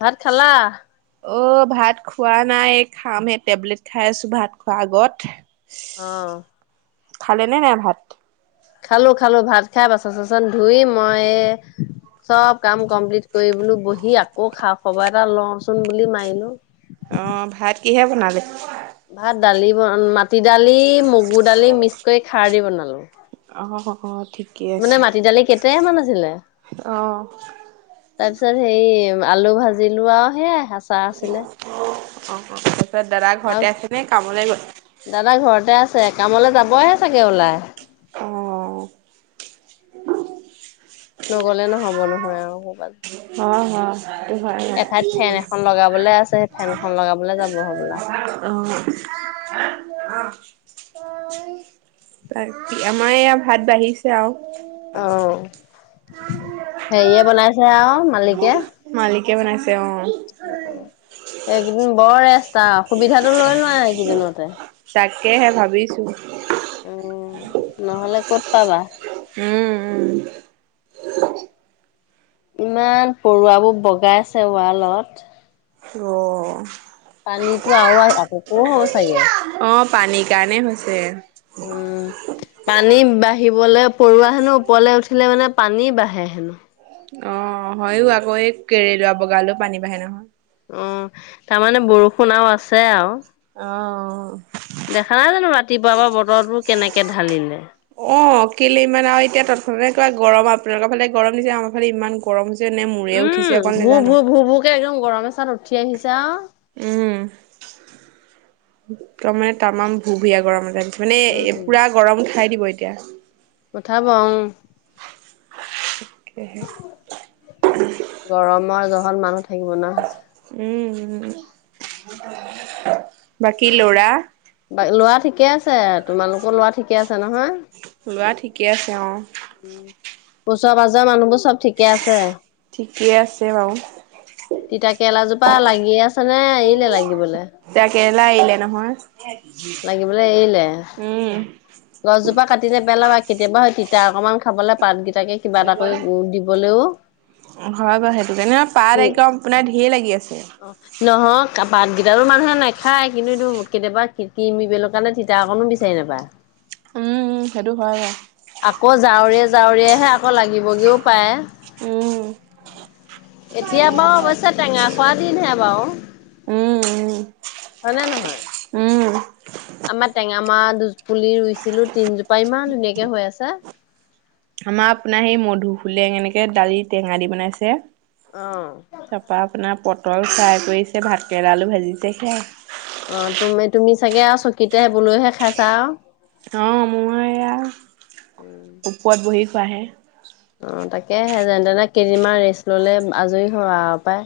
ভাত খালা? অ ভাত খোৱা নাই খামহে টেবলেট খাই আছো ভাত খোৱা আগত। অ। খালে নে নাই ভাত? খালোঁ, খালোঁ ভাত খাই বাচন-চাচন ধুই মই চব কাম কমপ্লিট কৰি বোলো বহি আকৌ খা- খবৰ এটা লওঁচোন বুলি মাৰিলোঁ। অ ভাত কিহে বনালি? ভাত দালি ব মাটি দালি মগু দালি মিক্স কৰি খাৰ দি বনালো। অ হহ ঠিক মানে মাটি দালি কেইটেমান আছিলে। অ তাৰপিছত হেৰি আলু ভাজিলো আও সেয়াই, আচাৰ আছিলে। অ অ তাৰপিছত দাদা আৰু ঘৰতে আছে নে কামলে গ'ল? দাদা ঘৰতে আছে। কামলে যাবহে চাগে ওলাই। অ' নগ'লে নহ'ব নহয় আও ক'বাত অ হ'য় সেইটো হ'য় ফেন এখন লগাবলে আছে সেই বাও। ফেনখন লগাবলে যাব হ'বলা। [unintelligible] অ তাকি আমাৰ এয়া ভাত বাঢ়িছে আও অ হেৰিয়ে বনাইছে আও মালিকে মালিকে বনাইছে অ উ এই এইকেইদিন বৰ একট্ৰা সুবিধাটো লৈ লোৱা এইকেইদিনতে। তাকেহে ভাবিছো। উম নহ'লে ক'ত পাবা উম উম ইমান পৰুৱাবোৰ বগাইছে ৱালত। অ পানীতো আও আহ আকৌ হ'ব চাগে। অ পানীৰ কাৰণে হৈছে। উম পানী বাঢ়িবলে পৰুৱা হেনো ওপৰলে উঠিলে মানে পানী বাঢ়ে হেনো। অ হয়ো আকৌ এই কেৰেলোৱা বগালেও পানী বাঢ়ে নহয়। অ তাৰমানে বৰষুণ আও আছে আও অ দেখা নাই জানো ৰাতিপুৱাৰ পৰা বতৰটো কেনেকে ঢালিলে। অ কেলে ইমান আৰু এতিয়া তৎক্ষনাতে কিবা গৰম আপোনালোকৰ ফালে গৰম নিচনা আমাৰ ফালে ইমান গৰম হৈছে নে মূৰে উঠিছে অকল নেজানো। এয়া একদম গৰমে চাত উঠি আহিছে আও উম তমানে তামাম ভুভিয়া গৰমতে আজি মানে উম পূৰা গৰম উঠাই দিব এতিয়া। উঠাব অও তাকেহে গৰমৰ জহত মানুহ থাকিব নোৱাৰা হৈছে। উম বাকী ল'ৰা বা ল'ৰা ঠিকে আছে। তোমালোকৰ ল'ৰা ঠিকে আছে নহয়? ল'ৰা ঠিকে আছে অ। ওচৰ পাজৰ মানুহবোৰ চব ঠিকে আছে? ঠিকে আছে বাও। তিতা কেৰেলা জোপা লাগি আছে নে এৰিলে লাগিবলে? তিতা কেৰেলা এৰিলে ন- লাগিবলে এৰিলে? উম। গছজোপা কাটি নেপেলাবা কেতিয়াবা তিতা অকনমান খাবলৈ পাত গিতাকেই [unintelligible] হয় বাৰু সেইটো কাৰনে অ পাত একদম আপোনাৰ ঢেৰ লাগি আছে। নহয় পাতকেইটাৰো মানুহে নাখায়। কিন্তু এইটো কেতিয়াবা খিতি মিবেলৰ কাৰণে ঠি- তিতা অকণো বিচাৰি নাপায়। উম উম সেইটো হয় বাও। আকৌ জাৱৰিয়ে জাৱৰিয়হে আকৌ লাগিবগেও পায়। উম। এতিয়া বাৰু অৱশ্যে টেঙা খোৱা দিনহে বাও। উম, হয়নে নহয়? উম, উম। আমাৰ টেঙামোৰা দুপুলি ৰুইছিলো তিনজোপা ইমান ধুনীয়াকে হৈ আছে। আমাৰ আপোনাৰ সেই মধু ফুলে এনেকে দালি টেঙা দি বনাইছে। অ। তা পা আপোনাৰ পটল ফ্ৰাই কৰিছে, ভাতকেৰেলা আলু ভাজিছে সেয়াই। অ তুমি তুমি চাগে আৰু চকীতে সেই বোলোহে খাইছা আও। অ মই এয়া ওপৰত বহি খোৱাহে। অ তাকে সে যেন তেনে কেইদিনমান ৰেষ্ট ললে আজৰি হ আও পায়।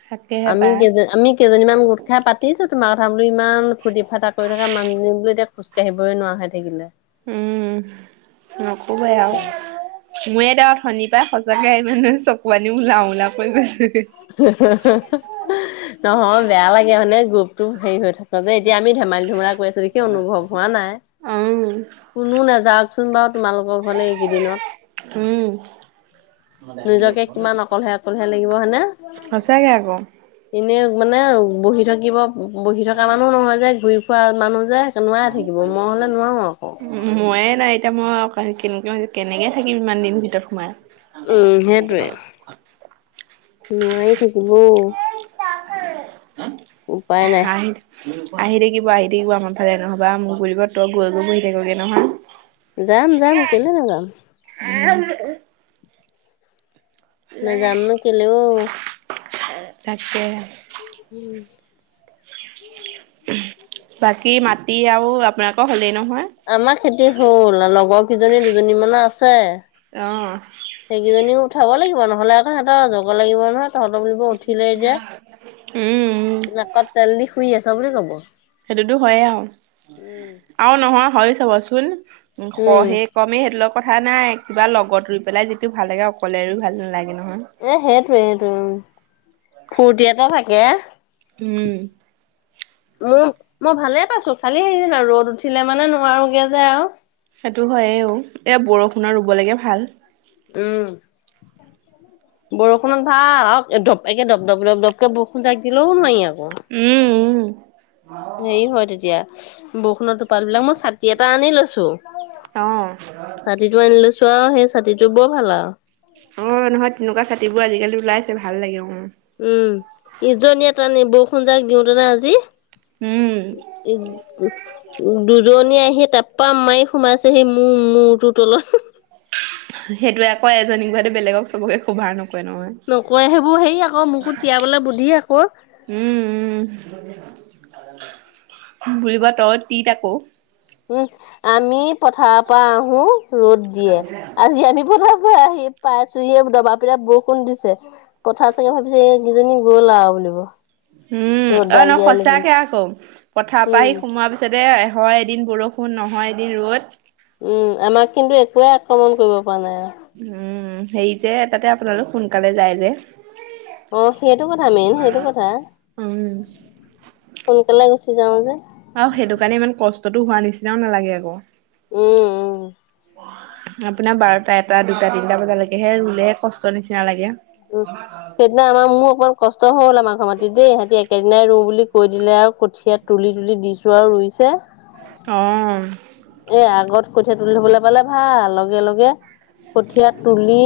থাক- আমি কেজে আমি কেইজনীমান গোট খাই পাতিছোঁ তোমাৰ কথা বোলো ইমান ফূ্তি ফাৰটা কৰি থকা মানুহজনী বোলো এতিয়া খোজ কাঢ়িবই নোৱাৰা হৈ থাকিলে। উম নকবয়াই আও। ময়ে দাও ধনী পাই সঁচাকে মানে চকু আনি মূলা মূলা কৈ গৈছে এ। [unintelligible] নহয়, বেয়া লাগে হানে গ্ৰুপটো হেৰি হৈ থাক- ত যে এতিয়া আমি ধেমালি ধুমেলা কৰি আছো সি অনুভৱ হোৱা নাই উম, কোনো নাযাওক। চোন বাও তোমালোকৰ ঘৰলে এইকেইদিনত উম, নিজকে কিমান অকলহে অকললেহে লাগিব হয়নে? সঁচাকে আকৌ। এনে মানে বহি থাকিব। বহি থকা মানুহ নহয় যে ঘূৰি ফুৰা মানুহ যে নোৱাই থাকিব মই হ'লে নোৱাও আক। উ ময়ে নাই এতিয়া মই কেনে কেনেকে থাকিম ইমান দিন ভিতৰত সোমাই। উম সেইটোৱে নোৱাৰি থাকিব ঔ। [unintelligible] উপায় নাই। আহি থাকিব আহি থাকিব আমাৰ ফালে নহবা মোক বব তই গৈ গৈ বহি থাকিবগে নহয়। যাম যাম কেলে নাযাম। [unintelligible] নাযাম ন কেলে ঔ। তাকে। উম। বাকী মাটি আৰু আপোনালোকৰ হলেই নহয়। আমাৰ খেতি হ'ল লগৰ কেইজনী দুজনী মানৰ আছে। অঁ। সেইকেইজনীও উঠাব লাগিব নহ'লে আকৌ সিহঁতৰ যাব লাগিব নহয়। তহঁতুলিব উঠিলৈ যে, উম উম নাকত তেল দি শুই আছে বুলি কব। সেইটোতো হয়ে আও, উম আও নহয় হয় চাবচোন শ উম, শেষ। কমেই সেইটোৰ কথা নাই কিবা লগত ৰুই পেলাই যিটো ভাল লাগে অকলে ৰুই ভাল নালাগে নহয়। এই সেইটোৱে সেইটোৱে, ফূৰ্তি এটা থাকে। উম। মোৰ মই ভালে পাইছো খালি হেৰি আৰু ৰ'দ উঠিলে মানে নোৱাৰোগে যে আও। সেইটো হয়ও এয়া বৰষুণৰ ৰুব লাগে ভাল। উম, বৰষুণত ভাল আৰু ধপ একে ধপডপ দপডপ। কেব বৰষূণ জাক দিলেও নোৱাৰি আকৌ। উম উম। হেৰি হয় তেতিয়া বৰষুণৰ টোপাল বিলাক মই ছাতি এটা আনি লৈছো। অ', ছাতিটো আনি লৈছো আৰু সেই ছাতিটো বৰ ভাল আও। অঁ নহয় তেনেকুৱা ছাতিবোৰ আজিকালি ওলাইছে ভাল লাগে অঁহ। উম ইজনীয়ে তানে বৰষুণ যাক দিওঁতোনে আজি। উম উ [unintelligible] দুজনী আহি টেপা মাৰি সোমাইছেহি মোৰ মূৰটোৰ তলত। সেইটোৱে কয় এজনী গাহতে বেলেগক চবকে সোভা নকৰে নহয়। নকোৱে সেইবোৰ হেই আকৌ মোকো তিয়াবলে বুধি আকৌ। উম, উম বুুলিব তই তিত আকৌ। উম আমি পথাৰৰ পৰা আহো ৰ'দ দিয়ে আজি আমি পথাৰ পৰা আহিম। পাইছহে দবা পিটা বৰষুণ দিছে পথাৰ চাগে ভাবিছে এই কেইজনী গ'ল আৰু বুলিব। উম অ ৰ'দডাল দিয়াই নহয় ল'বলৈ। সচাকে আকৌ পথাৰ পৰা উম। আহি সোমোৱাৰ পিছত। পিছতে হয় এদিন বৰষুণ নহয় এদিন ৰ'দ। উম আমাক কিন্তু একোৱেই আক্ৰমণ কৰিব পৰা নাই আৰু। উম হেৰিতে এ তাতে আপোনালোক সোনকালে যাই যে। অ সেইটো কথা মেইন সেইটো কথা উম সোনকালে গুচি যাও যে। আৰু সেইটো কাৰণে ইমান কষ্টটো হোৱা নিচিনাও নালাগে আকৌ। উম উম আপোনাৰ বাৰটা এটা দুটা তিনটা বজালৈকে হে ৰুলে কষ্ট নিচিনা লাগে। উম সেইদিনা আমাৰ মোৰ অকমান কষ্ট হৈ হ'ল আমাৰ ঘৰ মাটতি দেই সিহঁতি একে- এনেই ৰুওঁ বুলি কৈ দিলে আৰু কঠীয়া তুলি তুলি দিছো আৰু ৰুইছে। অঁ এ আগত কঠীয়া তুলি থবলৈ পালে ভাল লগে লগে। কঠীয়া তুলি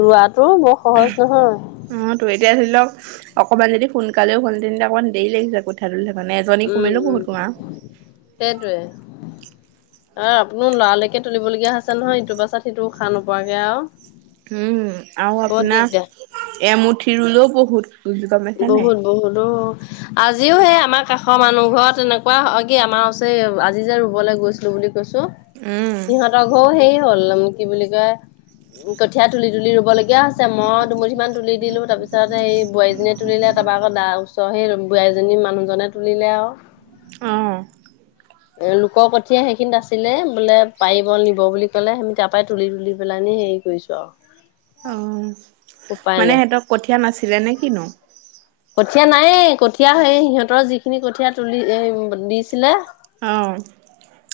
ৰোৱাটো বৰ সহজ নহয়। উম, তো এতিয়া ধৰি লওক অকণমান যদি সোনকালেও হ'ল হেতেন অকমান দেৰি লাগিছে কঠিয়া- মানে এজনী উম কমিলো উম। বহুত কমা আৰু। সেইটোৱে- অ আপোনাৰ লৰালৰিকে তুলিবলগীয়া হৈছে নহয় ইটো পাছত সিটো উশাহ নোপোৱাকে আৰু। উম আৰু বৰ আপোনাৰ দিগদাৰ এমুঠি ৰুলেও বহুত গম পাইছা নাই। অঁ গলোঁ। আজিও সেই আমাৰ কাষৰ মানুহ ঘৰত তেনেকুৱা হয় কি আমাৰ ওচৰ আজি যে ৰুবলৈ গৈছিলো বুলি কৈছো। উম সিহঁতৰ ঘৰও হেৰি হ'ল কি বুলি কয় কঠীয়া তুলি তুলি ৰুব লগীয়া হৈছে মই দুমুঠি মান তুলি দিলো তাৰপিছত এই বোৱাৰীজনীয়ে- তুলিলে তাৰপৰা আকৌ দা ওচৰ সেই বোৱাৰী জনী মানুহজনে তুলিলে আৰু। অ এ লোকৰ কঠীয়াই সেইখিনিত আছিলে বোলে পাৰিব নিব বুলি ক'লে আমি তাৰ পৰাই তুলি - তুলি পেলাই নি হেৰি কৰিছোঁ', ক? অহ', মানে সিহঁতৰ কঠীয়া নাছিলে নে কিনো? কঠীয়া নাই কঠীয়া হেৰি সিহঁতৰ যিখিনি কঠীয়া তুলি এ', - উম', -ব', দিছিলে', হয়',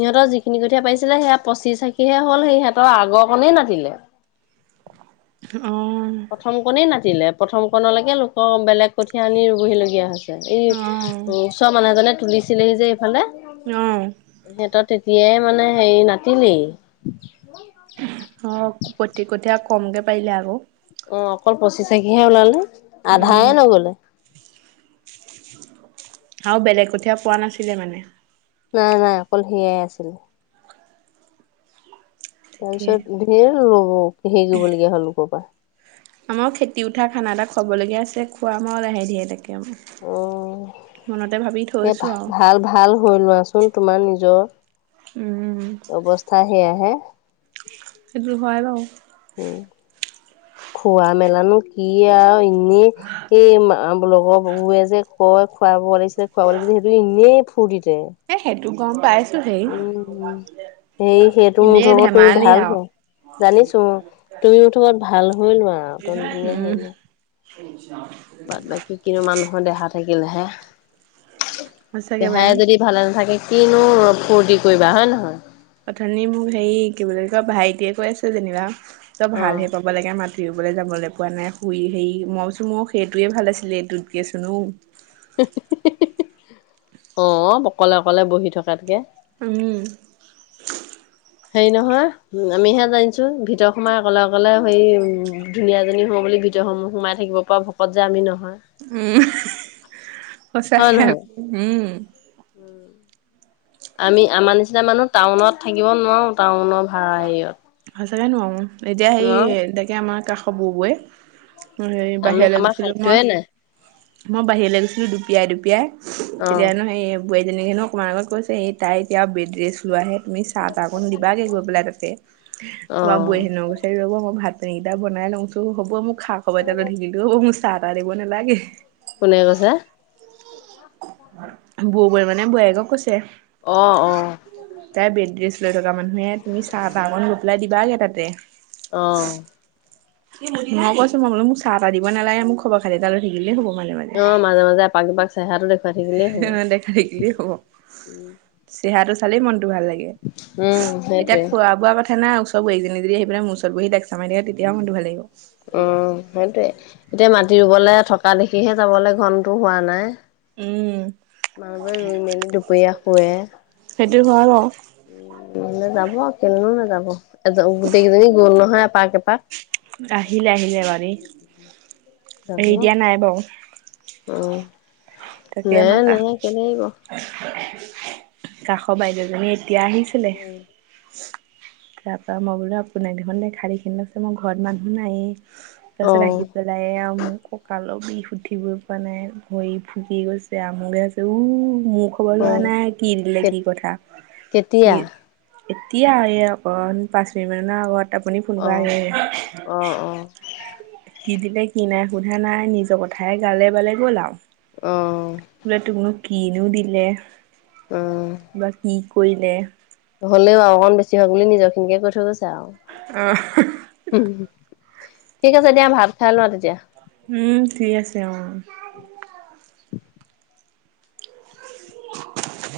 সিহঁতৰ যিখিনি কঠীয়া পাৰিছিলে সেয়া পঁচি আঁখীহে হ'ল সেই সিহঁতৰ আগৰ কণই নাছিলে ', উম', অওওও', -উম', প্ৰথম কনেই নাছিলে, প্ৰথম কণলৈকে লোকৰ বেলেগ', কঠীয়া আনি ৰুবহি লগীয়া হৈছে এই', অ - উম', ওচৰ মানুহজনে তুলিছিলেহি যে ইফালে', অহ', সিহঁতৰ তেতিয়াই মানে হেৰি নাতিলি', ক', -ক', -কঠী', -কঠীয়া কমকে পাৰিলে আকৌ', অওও', অকল পঁচিশ তাৰিখেহে ওলালে, উম আধায়ে নগলে', আৰু বেলেগ কঠীয়া পোৱা নাছিলে মানে', নাই - নাই অকল সেয়াই আছিল', তাকে তাৰপিছত ধেৰ ল'ব, হেৰি ল'ব লগীয়া হ'ল লোকৰ পৰা', আমাৰ খেতি উঠা খানা এটা খোৱাব লগীয়া আছে খোৱাম আওঁ লাহে ধীয়ে তাকে', মনতে ভাবি থা', সিহঁত ভা', -ভাল - ভাল হ'ল লোৱাচোন তোমাৰ নিজৰ', উম', অৱস্থা সেয়াহে', সেইটোৱে সেইবোৰ হয় বাৰু', উম', খোৱা - মেলানো কি আৰু', হুম এই', সেই মা', - আ', লগৰ বো', - বোৰে যে কয় খুৱাব লাগিছিলে, খুৱাব লাগিছিলে সেই', বুলি বৰ ফুৰ্তিতে, এ সেইটো গম পাইছোঁ হেই', সেই সেইটো মুঠতে ভাল আৰু হয়', জানিছোঁ, তুমি এতিয়া ভাল হৈ লোৱা আৰু টন - টনীয়া হৈ লোৱা', আচ্ছা', বাদ - বাকী কি নো মানুহৰ দেহা থাকিলেহে, সঁচাকে বাই দেহাই যদি', ভালে নাথাকে কি নো ফূৰ্তি কৰিবা হয় নহয়', অথনি মোক হেৰি কি বুলি কয় ভাইটিয়ে কৈ আছে যেনিবা তই ভাল অ', হে পাব', পাব লাগে মাতিবলৈ যাবলৈ পোৱা নাই, শুই হেৰি মই কৈছোঁ মোক সেইটোৱে ভাল আছিলে এইটোত কে চোন নো', হিঃ - হিঃ - হিঃ, হে - হে, অ', অকলে- অকলে বহি থকাতকে', উম', হেৰি নহয় হুম', আমিহে জানিছোঁ, ভিতৰত সোমাই অকলে - অকলে সেই উম', ধুনীয়া এজনী হব বুলি ভি', ধৰ্য্যসমূহ সোমাই থাকিব পৰা শকত যে আমি নহয়', উম, সঁচাকে, উমমমম', উম', আমি আমাৰ নিচিনা মানুহ টাউনত থাকিব নোৱাৰোঁ, টাউনৰ ভাড়া হেৰিয়ত', সঁচাকে নোৱাৰোঁ, এতিয়া সেই নোৱাৰো তাকে আমাৰ কাষৰ বুবুৱে', এই আমি বাহিৰলৈ আমাৰ গৈছিলোঁ মই', খাদ্যয়ে নাই মই বাহিৰলৈ গৈছিলোঁ দুপিয়াই - দুপিয়াই, অ তেতিয়ানো হেৰি সেই', বোৱাৰীজনী ন অকণমান আগত কৈছেহি এই তাই এতিয়া বেড ৰেষ্ট লোৱাহে, তুমি চাহ -তাহ অকণ দিবাগে গৈ', লাজতে, অ তোমাৰ বোৱাৰীজনীও কৈছে ৰব মই ভাত পানীকেইটা বনাই লওঁ চোন, হ'ব মোক খা', হ'ব দে তাৰপিছত বিলটো অ', মোক চাহ - তাহ দিব নালাগে', কোনে কৈছে? বুবুৱে মানে বোৱাৰীকক কৈছে', অ', অহ', তাই বেড ৰেষ্ট লৈ থকা মানুহহে তুমি চাহ তাহ অকণ গৈ পেলাই দিবাগে তাতে। অ', মই কৈছো মই বোলো মোক চাহ তাহ দিব নালাগে মো খবৰ খাতি এটা লৈ থাকিলেই হ'ব মাজে - মাজে। অ, মাজে - মাজে এপাক দুপাক চেহৰাটো দেখুৱাই থাকিলেই হ'ব। সেইখিনি এই হ'ব উম চেহেৰাটো চালেই মনটো ভাল লাগে। উম এতিয়া সেইটোৱে খোৱা বোৱা কথা নাই ওচ ওচৰৰ বোৱাৰী কেইজনি যদি আহি পেলাই মোৰ ওচৰত বহি লেকচাৰ মাৰি থাকে তেতিয়াও মনটো ভাল লাগিব। উম, সেইটোয়ে এতিয়া মাটি ৰুবলৈ থকা দেখিহে যাবলৈ ঘনটো হোৱা নাই। উম, মানুহবোৰে ৰুই মেলি দুপৰীয়া শুৱে। সেইটো হয় বাৰু নে যাব কেলেনো নাযাব এ গোটেইকেইজনী গ'ল নহয় এপাক - এপাক। আহিলে - আহিলে বাৰী। যাব উম, তাকে নেৰে আমাৰ - কা নেৰে কেলে এৰিব। কাষৰ বাইদেউজনী এতিয়া আহিছিলে। [inaudible] তা পা মই বোলো আপোনাক দেখুন দেখা দেখি না চি মই ঘৰত মানুহ নাইয়েই অ তাৰপিছত আহি পেলাই এয়া মোক কঁকালৰ বিষ উঠিবই পৱা নাই ভৰি দি গৈছে আমুকহে হৈছে উ মোক খবৰ অ লোৱা নাই কি দিলে কে কি কথা ই কেতিয়া এতিয়া এহ অকণ পাঁচ মিনিট মানৰ আগত আপুনি ফোন অ কৰা আগে আগে অ অ কি দিলে কি নাই সোধা নাই নিজৰ কথাই গালে বালে গ'ল আও অ, বোলে তোকনো কিনো দিলে উম বা কি কৰিলে? হলেও আৰু অকন বেছি হওক বুলি নিজৰ খিনিকে কৈ থৈ গৈছো আও অ', উম, ঠিক আছে দিয়া ভাত খাই লোৱা তেতিয়া। উম, ঠিক আছে অ, [unintelligible]